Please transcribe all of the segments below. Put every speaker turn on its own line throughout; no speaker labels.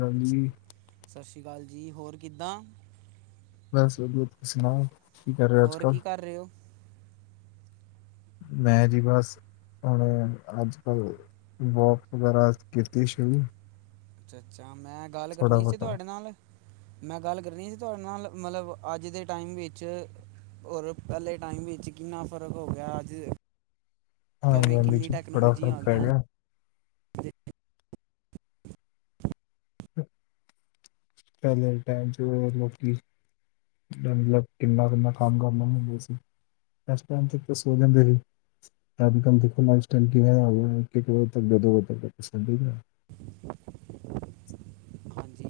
ਹਾਂਜੀ
ਸਤਿ ਸ਼੍ਰੀ ਅਕਾਲ ਜੀ, ਹੋਰ ਕਿੱਦਾਂ
ਬਸ ਵਧੀਆ ਤੁਸੀਂ ਸੁਣਾਓ ਕੀ ਕਰ ਰਹੇ ਹੋ ਅੱਜ
ਹੋਰ
ਕੱਲ
ਕੀ ਕਰ ਰਹੇ ਹੋ?
ਮੈਂ ਜੀ ਬਸ ਉਹਨੇ ਅੱਜ -ਕੱਲ ਵੋਕ ਵਗੈਰਾ ਕੀਤੀ ਸੀ
ਅੱਛਾ, ਅੱਛਾ ਮੈਂ ਗੱਲ ਕਰਨੀ ਸੀ
ਬਹੁਤਾ
ਤੁਹਾਡੇ ਨਾਲ ਮੈਂ ਗੱਲ ਕਰਨੀ ਸੀ ਤੁਹਾਡੇ ਨਾਲ, ਮਤਲਬ ਅੱਜ ਦੇ ਟਾਈਮ ਵਿੱਚ ਔਰ ਪਹਿਲੇ ਟਾਈਮ ਵਿੱਚ ਕਿੰਨਾ ਫ਼ਰਕ ਹੋ ਗਿਆ ਅੱਜ
ਆਂਦੀ
ਕਿਵੇਂ
ਆਂਦੀ
ਕਿੰਨੀ
ਚ ਬੜਾ
ਟੈਕਨੋਲੋਜੀ
ਫ਼ਰਕ
ਆ
ਪੈ
ਗਈਆਂ
ਗਿਆ
ਤੇ
ਹਮ ਚੱਲ ਟਾਈਮ ਚ ਲੋਕੀ ਮਤਲਬ ਕਿੰਨਾ ਕਿੰਨਾ ਕੰਮ ਕਰਨਾ ਹੁੰਦੇ ਅ ਸੀਂ ਐਸ ਟਾਈਮ ਤੱਕ ਸੋ ਜਾਦੇ ਨੇ ਮ ਦੇਖੋ ਲਫਟਾਈਲ ਕਿ ਵੇ ਤੱਕ ਦੋ ਵੇੱਕ ਕ [unintelligible]
ਹਾਂਜੀ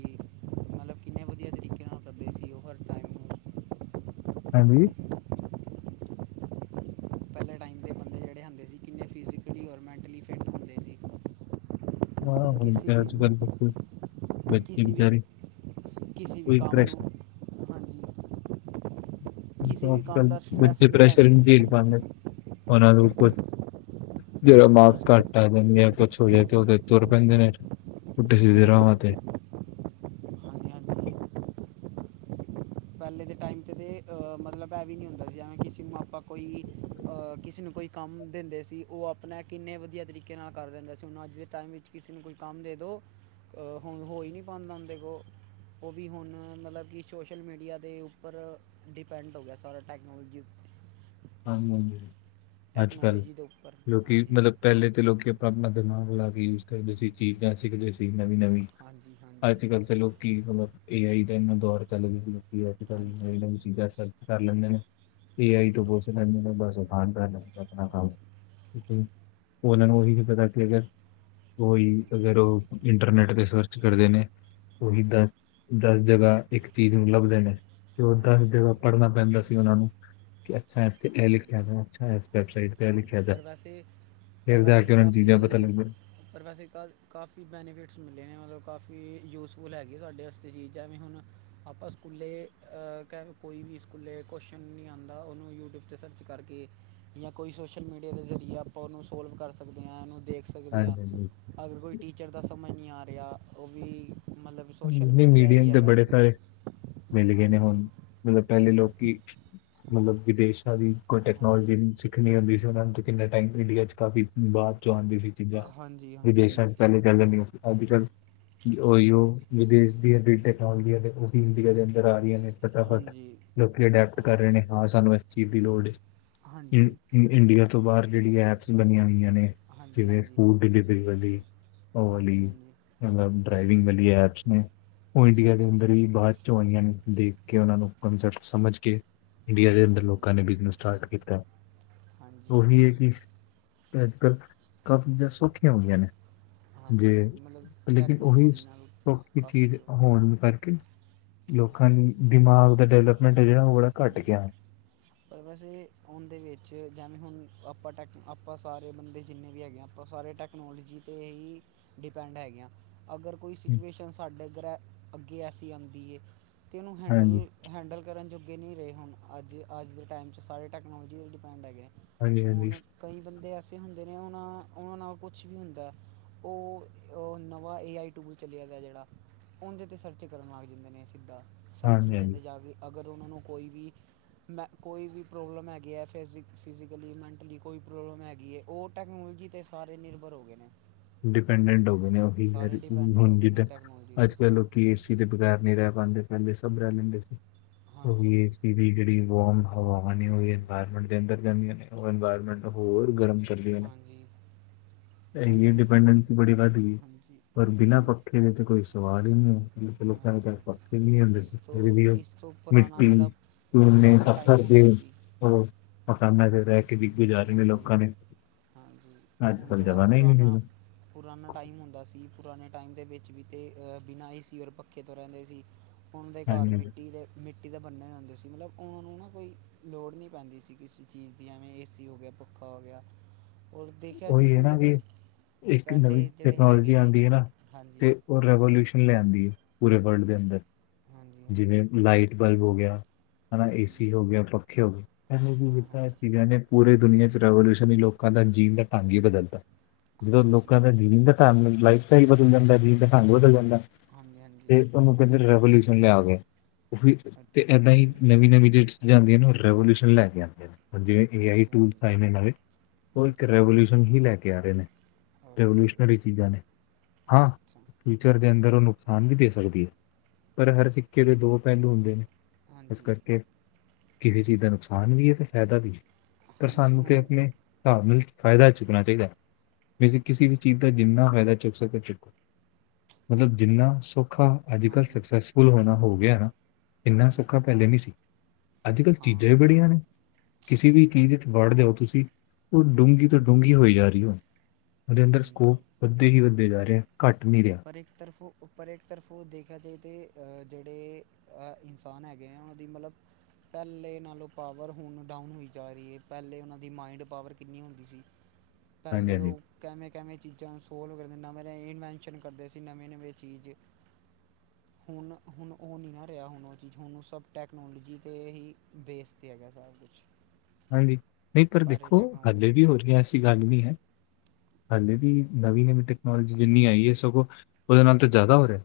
ਮਤਲਬ ਕਿੰਨੇ ਵਧੀਆ ਤਰੀਕੇ ਨਾਲ ਕਰਦੇ ਸੀ ਉਹ ਹਰ ਟਾਈਮ ਨੂੰ
ਹਾਂਜੀ
ਅਸੀ ਕਿੰਨੇ ਫਿਜ਼ਕਲੀ ਔਰ ਮੈਂਟਲੀ ਫਿੱਟ ਹੁੰਦੇ ਸੀ
ਹਾਂ ਹੁਣ
ਕਿਸੀ
ਤੇ
ਵੀ,
ਅੱਜ ਕੱਲ ਬੱਚੇ
ਕਿਸੀ ਵੀ
ਵਿਚਾਰੇ
ਕਿਸੇ ਵੀ
ਕੋਈ
ਕੰਮ
ਪ੍ਰੈਸ਼ਰ
ਨੂੰ, ਹਾਂਜੀ ਕਿਸੇ ਵੀ
ਅੱਜ
ਕੰਮ
-ਕਲ
ਦਾ ਸਟ੍ਰੈਸ
ਬੱਚੇ [unintelligible]
ਨਹੀਂ
ਪ੍ਰੈਸ਼ਰ
ਲੈਂਦੇ ਸੀ
ਦੇ ਪ ਉਹਨਾਂ ਲਕ ਜਿਹੜਾ
ਹਾਂ
ਮਾਸਕ ਘੱਟ ਆ ਜਾਂਦੀ ਜਾਂ ਕੁਛ ਹੋ ਜਾਏ ਤੇ ਉਹ ਤੁਰ ਪੈਂਦੇ ਨੇ ਪੁੱਠੇ ਸਿੱਧੇ
ਹਾਂਜੀ
ਰਾਹਾਂ ਤੇ
ਹਾਂਜੀ ਹਾਂਜੀ ਪਹਿਲੇ ਦੇ ਟਾਈਮ 'ਚ ਤਾਂ ਮਤਲਬ ਇਹ ਵੀ ਨਹੀਂ ਹੁੰਦਾ ਸੀ ਜਿਵੇਂ ਕਿਸੇ ਨੂੰ ਮਾਂ ਆਪਾ ਕੋਈ ਕਿਸੇ ਨੂੰ ਕੋਈ ਕੰਮ ਦਿੰਦੇ ਸੀ ਉਹ ਆਪਣਾ ਕਿੰਨੇ ਵਧੀਆ ਤਰੀਕੇ ਨਾਲ ਕਰ ਰਹਿੰਦਾ ਸੀ ਔਰ ਅੱਜ ਦੇ ਟਾਈਮ ਵਿੱਚ ਕਿਸੇ ਨੂੰ ਕੋਈ ਕੰਮ ਦੇ ਦਿਉ ਹੋ ਹੀ ਨਹੀਂ ਪਾਉਂਦਾ ਉਹਦੇ ਕੋਲ ਉਹ ਵੀ ਹੁਣ ਮਤਲਬ ਕਿ ਸੋਸ਼ਲ ਮੀਡੀਆ ਦੇ ਉੱਪਰ, ਡਿਪੈਂਡ ਹੋ ਗਿਆ ਸਾਰਾ ਟੈਕਨੋਲੋਜੀ
ਹਾਂਜੀ- ਹਾਂਜੀ ਅੱਜ ਕੱਲ
ਟੈਕਨੋਲੋਜੀ ਦੇ ਉੱਪਰ
ਲੋਕੀ
ਹਾਂਜੀ
ਮਤਲਬ ਪਹਿਲੇ ਤੇ ਲੋਕੀ ਆਪਾਂ ਆਪਣਾ ਦਿਮਾਗ ਲਾ ਕੇ ਯੂਜ ਕਰਦੇ ਸੀ ਚੀਜ਼ਾਂ ਸਿੱਖਦੇ ਸੀ ਨਵੀਂ -ਨਵੀਂ
ਹਾਂਜੀ ਹਾਂਜੀ
ਅੱਜ ਕੱਲ੍ਹ ਤਾਂ ਲੋਕੀ ਮਤਲਬ ਏ ਆਈ ਦਾ ਇੰਨਾ ਦੌਰ ਚੱਲ ਗਿਆ ਅੱਜ ਕੱਲ੍ਹ
ਹਾਂਜੀ
ਨਵੀਂ-ਨਵੀਂ ਚੀਜ਼ਾਂ ਸਰਚ ਕਰ ਲੈਂਦੇ ਨੇ ਏ ਆਈ
ਹਮ,
ਤੋਂ
ਪ-
ਬਹੁਤ ਸਾਰੇ ਬਸ ਆਪਣਾ ਕੰ
ਹਾਂਜੀ
ਠੀਕ ਜ ਉਹਨਾਂ
ਹਾਂਜੀ
ਨੂੰ ਉਹੀ [unintelligible]
ਹਾਂਜੀ
ਅਗਰ ਉਹੀ ਅਗਰ ਉਹ ਇੰਟਰਨੈਟ ਤੇ ਸਰਚ ਕਰਦੇ ਨੇ ਉਹੀ
ਹਾਂਜੀ
ਦਸ, ਦਸ ਜਗ੍ਹਾ ਇੱਕ ਚੀਜ਼ ਨੂੰ ਲੱਭਦੇ ਨੇ ਤੇ ਉਹ ਦਸ
ਹਾਂਜੀ
ਜਗ੍ਹਾ
ਹਾਂਜੀ
ਪੜ੍ਹਨਾ ਪੈਂਦਾ ਸੀ ਉਹਨਾਂ ਨੂੰ [inaudible] ਲਿਖਿਆ
ਹਾਂਜੀ
ਅੱਛਾ ਵੈਬਸਾਈਟ ਤੇ ਏ
ਹਾਂਜੀ
ਲਿਖਿਆ ਤਾਂ ਫਿਰ ਜਾ ਕੇ ਉਹਨਾਂ ਨੂੰ ਚੀਜ਼ਾਂ ਪਤਾ ਲੱਗ
ਪਰ ਵੈਸੇ ਕਾ ਕਾਫੀ ਬੈਨੀਫਿਟਸ ਮਿਲੇ ਨੇਂ, ਮਤਲਬ ਕਾਫੀ ਯੂਜਫੁਲ ਹੈਗੇ ਤੁਆਡੇ ਵਾਸਤੇ ਚੀਜ਼ ਹੈਵੇਂ ਹੁਣ ਆਪਾਂ ਸਕੂਲੇ ਅ ਕੋਈ ਵੀ ਸਕੂਲੇ ਕੁਸ਼ਚਨ ਨਈਂ ਆਉਂਦਾ ਉਹਨੂੰ ਯੂਟਿਊਬ ਤੇ ਸਰਚ ਕਰਕੇ ਜਾਂ ਕੋਈ ਸੋਸ਼ਲ ਮੀਡੀਆ ਦੇ ਜ਼ਰੀਏ ਆਪਾਂ ਉਹਨੂੰ ਸੋਲਵ ਕਰ ਸਕਦੇ ਆਂ, ਉਹਨੂੰ ਦੇਖ ਸਕਦੇ ਆਂ।
ਹਾਂਜੀ ਹਾਂਜੀ।
ਅਗਰ ਕੋਈ ਟੀਚਰ ਦਾ ਸਮਝ ਨਈਂ ਆ ਰਿਹਾ, ਉਹ ਵੀ ਮਤਲਬ
ਨਈ
ਸੋਸ਼ਲ
ਨਈਂ,
ਮੀਡੀਆ ਹੀ
ਮੀਡੀਅਮ ਤੇ
ਹੈਗਾ
ਬੜੇ ਸਾਰੇ ਮਿਲ ਗਏ ਨੇਂ
ਹਾਂਜੀ
ਹੁਣ, ਮਤਲਬ ਪਹਿਲੇ ਲੋਕੀ [unintelligible] ਮਤਲਬ ਵਿਦੇਸ਼ਾਂ ਦੀ ਕੋਈ
ਹਾਂਜੀ
ਟੈਕਨੋਲੋਜੀ ਸਿੱਖਣੀ ਹੁੰਦੀ ਸੀ, ਉਹਨਾਂ ਨੂੰ ਕਿੰਨਾ ਟਾਈਮ ਇੰਡੀਆ ਚ ਕਾਫੀ ਬਾਅਦ ਚੋਂ ਆਉਂਦੀ ਸੀ।
ਹਾਂਜੀ
[inaudible] ਵਿਦੇਸ਼ਾਂ
ਹਾਂਜੀ
ਚ ਪਹਿਲੇ ਚੱਲਦਾ ਸੀ ਅੱਜ ਕੱਲ ਉਹੀਓ ਵਿਦੇਸ਼ ਦੀਆ ਟੈਕਨੋਜੀ ਨੇਂ ਉਹ ਇੰਡੀਆ ਦੇ ਆ ਰਹੀਆਂ ਨੇਂ ਫਟਾਫਟ,
ਹਾਂਜੀ
ਲੋਕ ਅਡੈਪਟ
ਹਾਂ-
ਕਰ ਰਹੇ ਨੇਂ, ਹਾਂ ਸਾਨੂੰ ਇਸ ਚੀਜ਼ ਦੀ ਲੋੜ ਏ ਇੰ
ਹਾਂਜੀ
ਇੰਡੀਆ ਤੋਂ ਬਾਹਰ ਜਿਹੜੀਆਂ ਐਪਸ ਬਣੀਆਂ ਹੋਈਆਂ ਨੇਂ।
ਹਾਂਜੀ
ਜਿਵੇਂ
ਹਾਂਜੀ
ਫੂਡ ਡਿਲੀਵਰੀ ਵਾਲੀ, ਉਹ ਵਾਲੀ
ਹਾਂਜੀ ਹਾਂਜੀ
ਮਤਲਬ ਡਰਾਈਵਿੰਗ ਵਾਲੀ ਐਪਸ ਉਹ
ਅੱਛਾ
ਇੰਡੀਆ ਦੇ
ਅੱਛਾ
ਅੰਦਰ ਵੀ ਬਾਅਦ ਚੋਂ ਆਈਆਂ ਨੇਂ, ਦੇਖ ਕੇ ਉਹਨਾਂ ਨੂੰ, ਕੰਸੈਪਟ ਸਮਝ ਕੇ। ਇੰਡੀਆ ਦੇ
ਹਾਂਜੀ
ਅੰਦਰ
ਹਾਂਜੀ
ਲੋਕਾਂ ਨੇਂ ਬਿਜਨਸ ਸਟਾਰਟ ਕੀਤਾ।
ਹਾਂਜੀ
ਉਹੀ ਐ ਕਿ ਅੱਜ-ਕੱਲ੍ਹ ਕਾਫੀ ਚੀਜ਼ਾਂ ਸੌਖੀਆਂ ਹੋਈਆਂ ਨੇਂ।
ਹਾਂਜੀ
ਜੇ
ਮਤਲਬ
ਲੇਕਿਨ ਉਹੀ
ਟੈਕਨੋਲੋਜੀ ਨਾਲ
[unintelligible] ਚੀਜ਼
ਕਾਫੀ ਉਹ-
ਹੋਣ ਕਰਕੇ ਲੋਕਾਂ ਦੀ ਦਿਮਾਗ ਦਾ ਡਿਵਲਪਮੈਂਟ ਐ ਜਿਹੜਾ ਉਹ ਬੜਾ ਘੱਟ
ਹਾਂਜੀ।
ਗਿਆ
ਪਰ ਵੈਸੇ ਆਉਣ ਦੇ ਵਿੱਚ ਜਿਵੇਂ ਹੁਣ ਆਪਾਂ ਟੈਕ, ਆਪਾਂ ਸਾਰੇ ਬੰਦੇ ਜਿੰਨੇ ਵੀ ਹੈਗੇ ਆਂ, ਆਪਾਂ ਸਾਰੇ ਟੈਕ ਟੈਕਨੋਲਜੀ ਤੇ ਹੀ ਡਿਪੈਂਡ ਹੈਗੇ ਆਂ। ਅਗਰ ਕੋਈ
ਹਾਂਜੀ
ਸਿਚੁਏਸ਼ਨ ਸਾਡੇ ਘਰ ਅੱਗੇ ਐਸੀ ਆਂਦੀ ਐ ਅਤੇ ਉਹਨੂੰ ਹੈਂਡਲ
ਹਾਂਜੀ
ਹੈਂਡਲ ਕਰਨ ਜੋ ਅੱਗੇ ਨਈਂ ਰਹੇ ਹੁਣ ਅੱਜ, ਅੱਜ ਦੇ ਟਾਈਮ ਚ ਸਾਰੇ ਟੈਕਨੋਲਜੀ ਦੇ ਡਿਪੈਂਡ ਹੈਗੇ।
ਹਾਂਜੀ ਹਾਂਜੀ
ਹੁਣ ਕਈ ਬੰਦੇ ਐਸੇ ਹੁੰਦੇ ਨੇਂ ਉਹਨਾਂ ਉਹਨਾਂ ਨਾਲ ਕੁਛ ਵੀ ਹੁੰਦਾ ਉਹ, ਉਹ ਨਵਾਂ ਏ ਆਈ ਟੂਲ ਚਲਿਆ ਦਾ ਜਿਹੜਾ ਉਹਂਦੇ ਤੇ ਸਰਚ ਕਰਨ ਲੱਗ ਜਾਂਦੇ ਨੇਂ, ਸਰਚਿੰਗ
ਹਾਂਜੀ
ਤੇ ਜਾ ਕੇ ਅਗਰ ਉਹਨਾਂ ਨੂੰ ਕੋਈ ਵੀ ਮੈਂ ਕੋਈ ਵੀ ਪ੍ਰੋਬਲਮ ਹੈਗੀ ਏ, ਫਿਜ਼ ਫਿਜੀਕਲੀ, ਮੈਂਟਲੀ ਕੋਈ ਪ੍ਰੋਬਲਮ ਹੈਗੀ ਏ ਉਹ ਟੈਕਨੋਲੋਜੀ ਤੇ ਸਾਰੇ ਨਿਰਭਰ ਹੋ ਗਏ ਨੇਂ।
ਡਿਪੈਂਡੈਂਟ ਹੋ ਗਏ ਨੇਂ, ਉਹੀ ਹੈ
ਡਿਪੈਂਡਡ ਹੋ
ਹੁਣ
ਗਏ ਨੇ
ਜਿੱਦਾਂ,
ਟੈਕਨੋਲੋਜੀ 'ਤੇ
ਅੱਜ-ਕੱਲ੍ਹ ਕਿ ਏਸੀ ਦੇ ਬਗੈਰ ਨਈਂ ਰਹਿ ਪਾਂਦੇ, ਪਹਿਲੇ ਸਭ ਰਹਿ ਲੈਂਦੇ ਸੀ। ਉਹ ਹੀ
ਹਾਂਜੀ
ਏ ਦੀ ਜਿਹੜੀ ਵਾਰਮ ਹਵਾਵਾਂ ਨੇਂ, ਉਹ ਇਨਵਾਰਮੈਂਟ ਦੇ ਅੰਦਰ ਜਾਂਦੀਆਂ ਨੇਂ, ਉਹ ਇਨਵਾਇਰਮੈਂਟ ਹੋਰ ਗਰਮ ਸਤਿ ਸ੍ਰੀ ਅਕਾਲ।
ਹਾਂਜੀ ਹੁਣ
[unintelligible]
ਇਸ
ਡਿਪੇੰਡਨਸੀ ਬੜੀ ਵੱਧ ਗਈ।
ਹਾਂਜੀ
ਪਰ
ਹਾਂਜੀ
ਬਿਨਾਂ
ਹੁਣ
ਪੱਖੇ ਦੇ ਕੋਈ ਸਵਾਲ ਹੀ ਨਈਂ ਏ। ਮੈਂ ਚਲੋ ਲੋਕਾਂ ਦੇ ਘਰ ਪੱਖੇ ਨਈਂ
ਹਾਂਜੀ
ਹੁੰਦੇ
ਇਸ
ਸੀ, ਫਿਰ
ਤੋਂ
ਵੀ ਉਹ
ਇਸ ਤੋਂ
[unintelligible]
ਪੁਰਾਣਾ ਜਿਹੜਾ
ਮਿੱਟੀ। ਨੇਂ
ਪੁਰਾਣਾ ਟਾਈਮ
ਪੱਥਰ ਦੇ,
ਹੁੰਦਾ ਸੀ
ਉਹ, ਮਕਾਨਾਂ ਤੇ ਰਹਿ ਕੇ ਕੇ ਬੀਗੂ ਜਾ ਰਹੇ ਨੇਂ
ਹਾਂਜੀ
ਲੋਕਾਂ ਨੇਂ,
ਹਾਂਜੀ ਹੁਣ
ਅੱਜ-ਕੱਲ
ਜਿਹੜਾ
ਜਗ੍ਹਾ ਨਈਂ
ਪੁਰਾਣਾ
ਐ।
ਪੁਰਾਣਾ ਟਾਈਮ ਹੁੰਦਾ ਸੀ। ਪੁਰਾਣੇ ਟਾਈਮ ਦੇ ਵਿੱਚ ਵੀ ਤੇ, ਬਿਨਾਂ ਏਸੀ ਔਰ ਪੱਖੇ ਤੋਂ ਰਹਿੰਦੇ ਸੀ। ਹੁਣ ਦੇ ਘਰ
ਹਾਂਜੀ ਹਾਂਜੀ
ਮਿੱਟੀ ਦੇ। ਮਿੱਟੀ ਦੇ ਬਣੇ ਹੁੰਦੇ ਸੀ। ਮਤਲਬ ਉਹਨਾਂ ਕੋਈ ਲੋੜ ਨਈ ਪੈਂਦੀ ਸੀ ਕਿਸੇ ਚੀਜ਼ ਦੀ ਐਵੇਂ ਇਸ ਏਸੀ ਹੋ ਗਿਆ, ਪੱਖਾ ਹੋ ਗਿਆ। ਔਰ ਦੇਖਿਆ
ਉਹੀ ਹੈ
ਜੀਦੇ
ਨਾ ਕਿ
ਜਿਹੜੇ,
ਇੱਕ ਨਵੀਂ
ਪਹਿਲੇ ਜਿਹੜੇ
ਟੈਕਨੋਲੋਜੀ
ਹੈਗੇ ਨੇਂ
ਆਉਂਦੀ ਹੈ ਨਾ
ਹਾਂਜੀ।
ਤੇ ਉਹ ਰੈਵੋਲਿਊਸ਼ਨ ਲਿਆਂਦੀ। ਪੂਰੇ ਵਰਲਡ ਦੇ ਅੰਦਰ।
ਹਾਂਜੀ ਹਾਂਜੀ
ਜਿਵੇਂ ਲਾਈਟ ਬਲਬ ਹੋ ਗਿਆ ਹਨਾ,
ਹਾਂਜੀ
ਏਸੀ ਹੋ ਗਿਆ, ਪੱਖੇ ਹੋ ਗਏ। ਇਹ ਕੀ
ਹਾਂ
ਕੀਤਾ
ਹਾਂ
ਇਹਨਾਂ ਨੇਂ, ਪੂਰੇ ਦੁਨੀਆਂ ਚ ਰਵੋਲਊਸ਼ਨ ਲੋਕਾਂ ਦਾ ਜੀਨ ਦਾ ਢੰਗ ਹੀ ਬਦਲਤਾ। ਜਦੋਂ ਲੋਕਾਂ ਦਾ
ਹਾਂਜੀ
ਜੀਨ ਦਾ ਢੰਗ, ਲਾਈਫ ਸਟਾਈਲ ਬਦਲ ਜਾਂਦਾ, ਜੀਨ ਦਾ ਢੰਗ ਬਦਲ ਜਾਂਦਾ।
ਹਾਂਜੀ ਹਾਂਜੀ।
ਤੇ ਉਹਨੂੰ ਕਹਿੰਦੇ ਰੈਵੋਲਿਊਸ਼ਨ ਲਿਆ ਗਿਆ ਤੇ
ਅੱ-
ਏਦਾਂ ਹੀ
ਹਮ,
ਨਵੀਂ
ਹਾਂਜੀ
ਨਵੀਂ। ਜਾਂਦੀਆਂ ਨੇ ਉਹ ਰੈਵੋਲਿਊਸ਼ਨ ਲੈ ਕੇ ਆਉਂਦੀਆਂ ਨੇ ਜਿਵੇਂ ਕਿ ਏ ਆਈ
ਹਾਂਜੀ
ਟੂਲਸ ਆਏ ਨੇ ਨਵੇ
ਹਾਂਜੀ
ਉਹ ਇੱਕ
ਹਾਂਜੀ
ਰਵੋਲਿਊਸ਼ਨ। ਨਵੀਂ ਹੀ ਲੈ ਕੇ ਆ ਰਹੇ ਨੇ
ਓਕੇ
ਰਵੋਲਊਸ਼ਨਰੀ। ਚੀਜ਼ਾਂ ਨੇ ਹਾਂ।
ਅੱਛਾ ਅੱਛਾ
ਫਿਊਚਰ ਦੇ ਅੰਦਰ ਉਹ ਨੁਕਸਾਨ ਵੀ ਦੇ ਸਕਦੀ ਹੈ। ਪਰ ਹਰ ਸਿੱਕੇ ਦੇ ਦੋ ਪਹਿਲੂ ਹੁੰਦੇ ਨੇ ਇਸ
ਹਾਂਜੀ
ਕਰਕੇ। ਕਿਸੇ ਚੀਜ਼ ਦਾ ਨੁਕਸਾਨ ਵੀ ਹੈ, ਤੇ ਫਾਇਦਾ ਵੀ ਹੈ। ਪਰ
ਹਾਂਜੀ
ਸਾਨੂੰ ਤੇ
ਹੁਣ
ਆਪਣੇ। ਹਿਸਾਬ ਨਾਲ ਹੀ ਫਾਇਦਾ ਚੁੱਕਣਾ ਚਾਹੀਦਾ ਹੈ। ਕਿਉਕਿ
ਅੱਛਾ
ਕਿਸੇ ਵੀ
ਅੱਛਾ
ਚੀਜ਼। ਦਾ ਜਿੰਨਾ ਫਾਇਦਾ ਚੁੱਕ ਸਕੇ ਚੁੱਕੋ ਮਤਲਬ ਜਿੰਨਾ ਸੌਖਾ ਅੱਜ ਕੱਲ੍ਹ।
ਹਾਂਜੀ
ਸਕੂਲਬਣਾ ਹੋਣਾ ਹੋ ਗਿਆ ਨਾ ਇੰਨਾ
ਹਾਂਜੀ
ਸੌਖਾ ਪਹਿਲੇ ਨੀ ਸੀ। ਅੱਜ ਕੱਲ੍ਹ
ਹਾਂ
ਚੀਜ਼ਾਂ ਹੀ ਬੜੀਆਂ ਨੇ ਕਿਸੇ ਵੀ ਕੀ ਵਰਡ ਦਿਓ ਤੁਸੀ। ਉਹ ਡੂੰਘੀ ਤੋਂ
ਹਾਂਜੀ
ਡੂੰਘੀ ਹੋਈ ਜਾ ਰਹੀ ਹੈ। ਉਹਦੇ ਅੰਦਰ ਸਕੋਪ।
ਹਾਂਜੀ
ਵੱਧਦੇ ਹੀ ਵੱਧਦੇ ਜਾ ਰਹੇ ਘੱਟ ਨਹੀਂ ਰਿਹਾ।
ਪਰ ਇੱਕ ਤਰਫੋਂ ਪਰ ਇੱਕ ਤਰਫੋਂ ਦੇਖਿਆ ਜਾਵੇ ਤਾਂ ਜਿਹੜੇ। ਇਨਸਾਨ ਹੈਗੇ ਹੈ। ਉਹ ਦੀ ਮਤਲਬ। ਪਹਿਲੇ ਨਾਲੋਂ ਪਾਵਰ ਹੁਣ ਡਾਊਨ ਹੋਈ ਜਾ ਰਹੀ ਹੈ। ਪਹਿਲੇ ਉਹਨਾਂ ਦੀ ਮਾਇੰਡ ਪਾਵਰ ਕਿੰਨੀ ਹੁੰਦੀ ਸੀ।
ਹੂੰ।
ਪਹਿਲੇ ਉਹ ਕਿਵੇਂ ਕਿਵੇਂ ਚੀਜ਼ਾਂ ਸੋਲਵ ਕਰ ਦਿੰਦਾ ਇਨਵੈਸ਼ਨ। ਕਰਦੇ ਸੀ ਨਵੇਂ ਨਵੇਂ ਚੀਜ਼। ਹੁਣ ਹੁਣ ਉਹ ਨਹੀਂ ਨਾ ਰਿਹਾ ਹੁਣ ਉਹ ਚੀਜ਼ ਹੁਣ ਸਭ ਟੈਕਨੋਲੋਜੀ 'ਤੇ ਹੀ ਬੇਸ 'ਤੇ ਹੈਗਾ ਸਾਰਾ ਕੁਛ।
ਹਾਂਜੀ ਨਹੀਂ ਪਰ
ਸਾਰੇ
ਦੇਖੋ
ਟੈਕਨੋਲੋਜੀ
ਹਲੇ ਵੀ
'ਤੇ
ਹੋ ਰਹੀ ਹੈ। ਐਸੀ ਗੱਲ ਨਹੀਂ ਹੈ। ਹਾਲੇ ਵੀ ਨਵੀਂ ਨਵੀਂ ਟੈਕਨੋਲੋਜੀ ਜਿੰਨੀ ਆਈ ਹੈ। ਸਗੋਂ ਉਹਦੇ ਨਾਲ ਤਾਂ ਜ਼ਿਆਦਾ ਹੋ ਰਿਹਾ।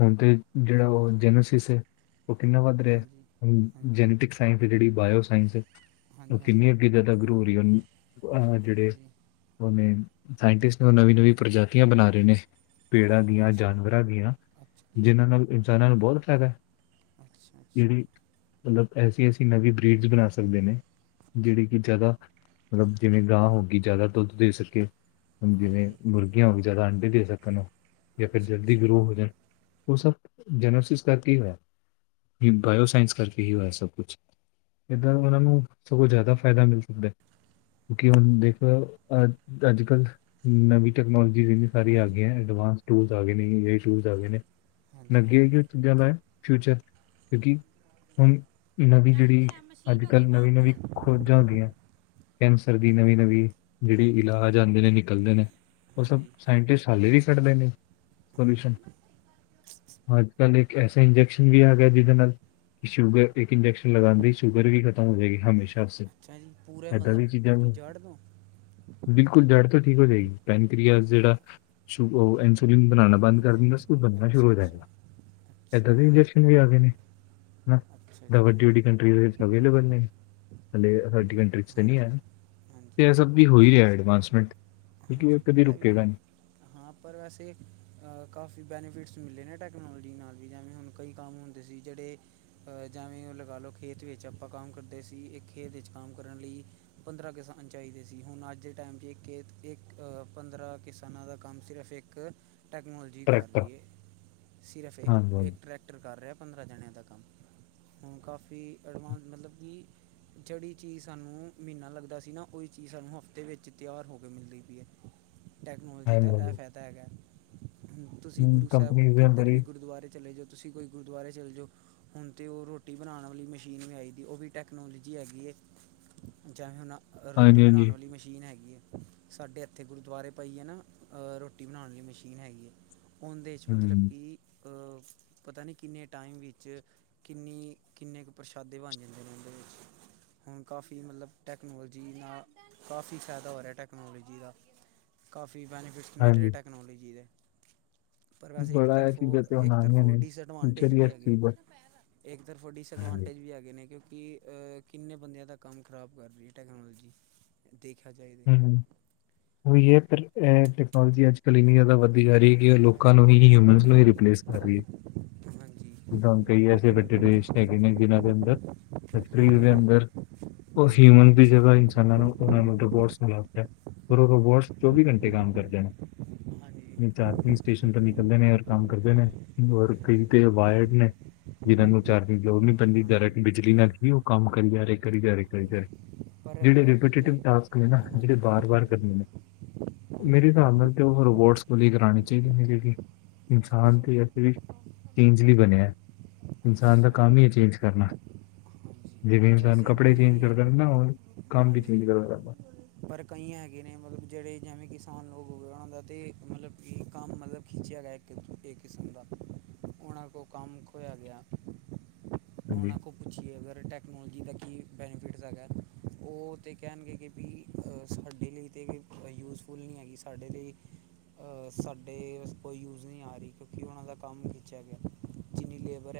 ਹੁਣ ਤੇ ਜਿਹੜਾ ਉਹ ਜੈਨੋਸਿਸ ਹੈ। ਉਹ ਕਿੰਨਾ ਵੱਧ ਰਿਹਾ
ਹਾਂਜੀ
ਹੈ।
ਹਾਂਜੀ
ਜੈਨੇਟਿਕ ਸਾਇੰਸ ਜਿਹੜੀ ਬਾਇਓ ਸਾਇੰਸ ਹੈ। ਉਹ
ਹਾਂਜੀ
ਕਿੰਨੇ
ਹਾਂਜੀ
ਅੱਗੇ ਜ਼ਿਆਦਾ ਗ੍ਰੋ ਹੋ ਰਹੀ ਹੈ। ਹੁਣ ਅਹ ਜਿਹੜੇ।
ਹਾਂਜੀ
ਉਹਨੇ ਸਾਇੰਟਿਸਟ ਉਹ ਨਵੀਂ ਨਵੀਂ ਪ੍ਰਜਾਤੀਆਂ ਬਣਾ ਰਹੇ ਨੇ। ਪੇੜਾਂ ਦੀਆਂ,
ਅੱਛਾ
ਜਾਨਵਰਾਂ ਦੀਆਂ,
ਅੱਛਾ ਜੀ
ਜਿਹਨਾਂ ਨਾਲ ਇਨਸਾਨਾਂ ਨੂੰ ਬਹੁਤ ਫਾਇਦਾ ਹੈ।
ਅੱਛਾ ਅੱਛਾ
ਜਿਹੜੀ ਮਤਲਬ ਐਸੀ ਐਸੀ ਨਵੀਂ ਬ੍ਰਿਡ ਬਣਾ ਸਕਦੇ ਨੇ। ਜਿਹੜੀ ਕਿ ਜ਼ਿਆਦਾ ਮਤਲਬ ਜਿਵੇਂ ਗਾਂ ਹੋ ਗਈ ਜ਼ਿਆਦਾ ਦੁੱਧ ਦੇ ਸਕੇ। ਮਤਲਬ ਜਿਵੇਂ
ਹਾਂਜੀ
ਮੁਰਗੀਆਂ ਹੋਣ ਜ਼ਿਆਦਾ ਅੰਡੇ ਦੇ ਸਕਣ ਜਾਂ ਫਿਰ
ਅੱਛਾ
ਜਲਦੀ
ਅੱਛਾ
ਗਰੋ ਹੋ ਜਾਣ। ਉਹ ਸਭ ਜੈਨੋਸਿਸ ਕਰਕੇ ਹੈ। ਵੀ ਬਾਇਓ ਸਾਇੰਸ ਕਰਕੇ ਹੀ ਹੋਇਆ ਸਭ ਕੁਛ ਇੱਦਾਂ ਉਹਨਾਂ ਨੂੰ। ਸਗੋਂ ਜ਼ਿਆਦਾ ਫ਼ਾਇਦਾ ਮਿਲ ਸਕਦਾ ਹੈ। ਕਿਉਂਕਿ ਹੁਣ ਦੇਖ ਅ ਅੱਜ ਕੱਲ੍ਹ ਨਵੀਂ ਟੈਕਨੋਲਜੀ। ਸਾਰੀਆਂ ਆ
ਹਾਂਜੀ
ਗਈਆਂ ਐਡਵਾਂਸ ਟੂਲਸ ਆ ਗਏ ਨੇ ਏ ਆਈ ਟੂਲ ਆ ਗਏ
ਹਾਂਜੀ
ਨੇੱਗੇ
ਹਾਂਜੀ
ਚੀਜ਼ਾਂ ਲਾਏ ਫਿਊਚਰ ਕਿਉਂਕਿ ਹੁਣ ਨਵੀਂ
ਚੱਲ
ਜਿਹੜੀ
ਗਿਆ
ਅੱਜ
ਮਸ਼ੀਨ ਹੋ ਗਈ
ਕੱਲ੍ਹ ਨਵੀਂ
ਬੰਦ
ਨਵੀਂ ਖੋਜਾਂ ਹੁੰਦੀਆਂ ਕੈਂਸਰ ਦੀ
ਹਾਂਜੀ
ਨਵੀਂ ਨਵੀਂ ਜਿਹੜੀ
ਹਾਂਜੀ ਹਾਂਜੀ
ਇਲਾਜ ਆਉਂਦੇ ਨੇ ਨਿਕਲਦੇ ਨੇ ਉਹ ਸਭ
ਹਾਂਜੀ
ਸਾਇੰਟਿਸਟ ਹਾਲੇ ਵੀ ਕੱਢਦੇ ਨੇ ਸੋਲਿਊਸ਼ਨ
ਹਾਂਜੀ
ਅੱਜ ਕੱਲ੍ਹ ਇੱਕ ਐਸਾ ਇੰਜੈਕਸ਼ਨ ਵੀ ਆ ਗਿਆ ਜਿਹਦੇ ਨਾਲ ਕਿ ਸ਼ੂਗਰ ਇੱਕ ਇੰਜੈਕਸ਼ਨ ਲਗਾਉਂਦੇ ਸ਼ੂਗਰ ਵੀ ਖਤਮ ਹੋ ਜਾਏਗੀ ਹਮੇਸ਼ਾ
ਅੱਛਾ ਜੀ ਪੂਰੇ
ਐਦਾਂ
ਮਤਲਬ
ਦੀ ਚੀਜ਼ਾਂ
ਪੂਰੀ
ਵੀ
ਜਾੜ੍ਹ ਤੋਂ
ਬਿਲਕੁਲ ਜੜ੍ਹ ਤੋਂ ਠੀਕ ਹੋ ਜਾਏਗੀ ਪੈਨਕ੍ਰਆ ਜਿਹੜਾ ਸਨ ਬਣਾਉਣਾ ਬੰਦ ਕਰ ਦਿੰਦਾ ਸਕੂ ਬਣਉਣਾ ਸ਼ੁਰੂ
ਅੱਛਾ
ਹੋ
ਅੱਛਾ
ਜਾਏਗਾ ਇਏਦਾਂ
ਅੱਛਾ
ਦੇ ਇੰਜੈਕਸ਼ਨ ਵੀ ਆ ਗਏ ਨੇ
ਅੱਛਾ
ਹਨਾਾਂ
ਜੀ
ਵੱਡੀ ਵੱਡੀ
ਹਾਂਜੀ
ਕੰਟਰੀ ਦੇ ਵਿੱਚ ਅਵੇਲੇਬਲ ਨੇ ਹਲੇ ਸਾਡੀ ਕੰਟ ਚ ਤਾਂ ਨਹੀਂ ਹੈ
ਹਾਂਜੀ
ਤੇ
ਹਾਂਜੀ
ਇਹ ਸਭ ਵੀ ਹੋ ਰਿਹਾ ਐਡਵਾਂਸਮੈਂਟ ਕਿਉਂਕਿ ਇਹ
ਹਾਂਜੀ
ਕਦੀ ਰੁਕੇਗਾ
ਵੀ
ਨੀ
ਹਾਂ ਪਰ ਵੈਸੇ ਕਾਫੀ ਬੈਨੀਫਿਟਸ ਮਿਲੇ ਨੇ ਟੈਕਨੋਲੋਜੀ ਨਾਲ ਵੀ ਜਿਵੇਂ ਹੁਣ ਕਈ ਕੰਮ ਹੁੰਦੇ ਸੀ ਜਿਹੜੇ ਅਹ ਜਵੇਂ ਉਹ ਲਗਾ ਲਓ ਖੇਤ ਵਿੱਚ ਆਪਾਂ ਕੰਮ ਕਰਦੇ ਸੀ ਇੱਕ ਖੇਤ ਵਿੱਚ ਕੰਮ ਕਰਨ ਲਈ ਪੰਦਰਾਂ ਕਿਸਾਨ ਚਾਹੀਦੇ ਸੀ ਹੁਣ ਅੱਜ ਦੇ ਟਾਈਮ 'ਚ ਇੱਕੇਤ ਇੱਕ ਪੰਦਰਾਂ ਕਿਸਾਨਾਂ ਦਾ ਕੰਮ ਸਿਰਫ਼ ਇੱਕ ਟੈਕਨੋਲੋਜੀ ਕਰ
ਟਰੈਕਟਰ
ਰਹੀਏ ਸਿਰਫ ਇੱਕ
ਹਾਂਜੀ,
ਟਰੈਕ ਟਕਟਰ ਕਰ ਰਿਹਾ ਪੰਦਰਾਂ ਜਣਿਆਂ ਦਾ ਕੰਮ ਹੁਣ ਕਾਫੀ ਐਡਵਾਂਸ ਮਤਲਬ ਕਿ ਜਿਹੜੀ ਚੀਜ਼ ਸਾਨੂੰ ਮਹੀਨਾ ਲੱਗਦਾ ਸੀ ਨਾ ਉਹੀ ਚੀਜ਼ ਸਾਨੂੰ ਹਫ਼ਤੇ ਵਿੱਚ ਤਿਆਰ ਹੋ ਮਿਲਦੀ ਪ ਹੈ ਟੈਕਨੋਲਜੀ
ਹਾਂਜੀ,
ਦਾ ਇਹ
ਹਾਂਜੀ,
ਫਾਇਦਾ ਹੈਗਾ ਤੁਸੀਂ
ਹਾਂਜੀ
ਗੁਰੂ ਸਾਹਿਬ
ਕੰਪਨੀਜ਼ ਦੇ ਅੰਦਰ
ਕਿੱਧਰ
ਹੀ
ਵੀ ਗੁਰਦੁਆਰੇ ਚਲੇ ਜਾਓ ਤੁਸੀਂ ਕੋਈ ਗੁਰਦੁਆਰੇ ਚਲੇ ਜਾਓ ਹੁਣ ਤਾਂ ਉਹ ਰੋਟੀ ਬਣਾਉਣ ਵਾਲੀ ਮਸ਼ੀਨ ਵੀ ਆਈ ਦੀ ਉਹ ਵੀ ਟੈਕਨੋਲੋਜੀ ਹੈਗੀ ਜਵੇਂ ਹੁਣ ਰੋਟੀ
ਹਾਂਜੀ, ਹਾਂਜੀ,
ਬਣਾਉਣ ਵਾਲੀ ਮਸ਼ੀਨ ਹੈਗੀ ਹੈ ਸਾਡੇ ਇੱਥੇ ਗੁਰਦੁਆਰੇ ਪਈ ਹੈ ਨਾ ਰੋਟੀ ਬਣਾਉਣ ਲਈ ਮਸ਼ੀਨ ਹੈਗੀ ਹੈ ਉਹਦੇ ਮਤਲਬ
ਹੂੰ,
ਕਿ ਪਤਾ ਨਹੀਂ ਕਿੰਨੇ ਟਾਈਮ ਵਿੱਚ ਕਿੰਨੀ ਕਿੰਨੇ ਕੁ ਪ੍ਰਸ਼ਾਦੇ ਬਣ ਜਾਂਦੇ ਨੇ ਉਹਦੇ ਵਿੱਚ ਹੁਣ ਕਾਫੀ ਮਤਲਬ ਟੈਕਨੋਲੋਜੀ ਨਾਲ ਕਾਫੀ ਫਾਇਦਾ ਹੋ ਰਿਹਾ ਟੈਕ ਟੈਕਨੋਲਜਜੀ ਦਾ ਕਾਫੀ ਬੈਨੀਫਿਟਸ ਮਿਲ ਰਹੇ
ਹਾਂਜੀ
ਟੈਕਨੋਲਜੀੀ ਦੇ ਪਰ ਵੈਸੇ ਇੱਕ
ਬੜਾ ਇਹ
ਤਰਫੋਂ
ਚੀਜ਼ਾਂ ਤੇ ਹੁਣ
ਇੱਕ
ਆਣੀਆਂ
ਤਰਫੋਂ
ਨੇ
ਡਿਸਐਡਵਾਂਟੇਜ
ਫਿਊਚਰ ਹੀ
ਵੀ
ਇਸ
ਹੈਗੇ
ਚੀਜ਼ ਦਾ
ਇੱਕ ਤਰਫੋਂ
ਹਾਂਜੀ,
ਡਿਸਐਡਵਾਂਟੇਜ ਵੀ ਹੈਗੇ ਨੇ ਕਿਉਕਿ ਕਿ ਕਿੰਨੇ ਬੰਦਿਆਂ ਦਾ ਕੰਮ ਖ਼ਰਾਬ ਕਰ ਰਹੀ ਹੈ ਟੈਕਨੋਲਜੀ ਦੇਖਿਆ ਜਾਏ ਤੇ
ਉਹੀ ਹੈ ਪਰ ਟੈਕਨੋਲੋਜੀ ਅੱਜ ਨੀ
ਸੌ
ਜ਼ਿਆਦਾ
ਕਿੱਥੇ
ਵੱਧਦੀ ਜਾ
ਸੋਣਾ
ਰਹੀ ਹੈ
ਜੀ
ਕਿਰ
ਸਾਰੇ
ਲੋਕਾਂ
ਕਿੱਥੇ
ਨੂੰ
ਸੋ
ਹੀ
ਜਾਣੇ
ਹਮਨ ਨੂੰ ਹੀ
ਆ।
ਰਿਪਲੇਸ ਕਰ ਰਹੀ ਹੈ
ਹਾਂਜੀ
ਜਦ ਕਈ ਐਸੇ ਬਟੇਟੇਨੈਕ ਨੇ ਜਿਨਾਂ ਦੇ ਅੰਦਰ ਫਰੀਰ
ਹਾਂਜੀ
ਦੇ
ਹਾਂਜੀ
ਅੰਦਰ ਉਹ ਹਿਊਮਨ ਦੀ
ਅੱਛਾ
ਜੜਾ ਇਨਸਾਨਾਂ ਨੂੰਓ ਫਰ ਉਹ ਰੋਬੋਟਸ ਚੌਵੀ ਘੰਟੇ ਕੰਮ ਕਰਦੇ ਨੇ
ਹਾਂਜੀ ਹਾਂਜੀ
ਚਾਰਜਿੰਗ ਸਟੇਸ਼ਨ ਤੇ ਨਿਕਲਦੇ ਨੇ ਔਰ ਕੰਮ ਕਰਦੇ ਨੇ ਔਰ ਕਈ ਤੇ ਵਾਇਰਡ ਨੇ ਜਿਹਨ੍ਹਾਂ ਨੂੰ ਚਾਰਜਿੰਗ ਲੋੜ ਨੀ ਪੈਂਦੀ ਜਾਾਰ
ਹਾਂਜੀ
ਬਿਜਲੀ ਨਾਲ ਹੀ ਉਹ ਕੰਮ ਕਰੀ ਜਾ ਰ ਕਰੀ ਜਾ ਰ ਕਰੀ ਜਾ ਰ
ਹਾਂਜੀ ਪਰ
ਜਿਹੜੇ
ਉਹ ਵੀ ਤੇ
ਰਿਪੀਟੇਟਿਵ ਟਾਸਕ ਨੇ ਨਾ ਜਿਹੜੇ
ਹਾਂਜੀ
ਬਾਰ ਬਾਰ
ਹਾਂਜੀ
ਕਰਨੇ ਨੇ ਮੇਰੇ
ਹਾਂਜੀ
ਹਿਸਾਬ ਨਾਲ ਤੇ ਉਹ ਰੋਬੋਟਸ ਵਲੀ ਕਰਾਉਣੀ ਚਾਹੀਦੀ ਨੇ ਜੀ
ਅੱਛਾ
ਇਨਸਾਨ
ਅੱਛਾ
ਤੇ ਐਸੇ ਵੀ ਚੇਂਜ ਲਈ ਬਣਿਆ ਇਨਸਾਨ ਦਾ
ਅੱਛਾ
ਕੰਮ ਹੀ
ਹਾਂਜੀ
ਹੈ ਚੇਂਜ ਕਰਨਾ ਜਿਵੇਂ
ਪਰ
ਇਨਸਾਨ
ਵੈਸੇ
ਕੱਪੜੇ ਚੇਂਜ
ਕਈ
ਕਰਦਾ ਨਾ ਉਹ ਕੰਮ ਵੀ ਚੇਂਜ
ਹਾਂਜੀ
ਕਰਦਾ
ਪਰ ਕਈ ਹੈਗੇ ਨੇ ਮਤਲਬ ਜਿਹੜੇ ਜਿਵੇਂ ਕਿਸਾਨ ਲੋਕ ਹੋ ਗਏ ਉਹਨਾਂ ਦਾ ਤਾਂ ਮਤਲਬ ਕਿ ਕੰਮ ਮਤਲਬ ਖਿੱਚਿਆ ਗਿਆ ਇਹ ਕਿਸਮ ਦਾ ਉਹਨਾਂ ਕੋਲ ਕੰਮ ਖੋਇਆ ਗਿਆ ਹੁਣ ਆ ਕੋੋ ਪੁੱਛਏ ਅਗਰ ਟੈਕਨੋਲਜੀ ਦਾ ਕੀ ਬੈਨੀਫਿਟ ਹੈਗਾ ਉਹ ਤਾਂ ਕਹਿਣਗੇ ਕਿ ਵੀ ਸਾਡੇ ਲਈ ਤਾਂ ਯੂਜਫੁੱਲ ਨਹੀਂ ਹੈਗੀ ਸਾਡੇ ਲਈ ਸਾਡੇਸ ਕੋਈ ਯੂਜ਼ ਨਹੀਂ ਆ ਰਹੀ ਕਿਉਂਕਿ ਉਹਨਾਂ ਦਾ ਕੰਮ ਖਿੱਚਿਆ ਗਿਆ ਜਿੰਨੀ ਲੇਵਰ ਹੈ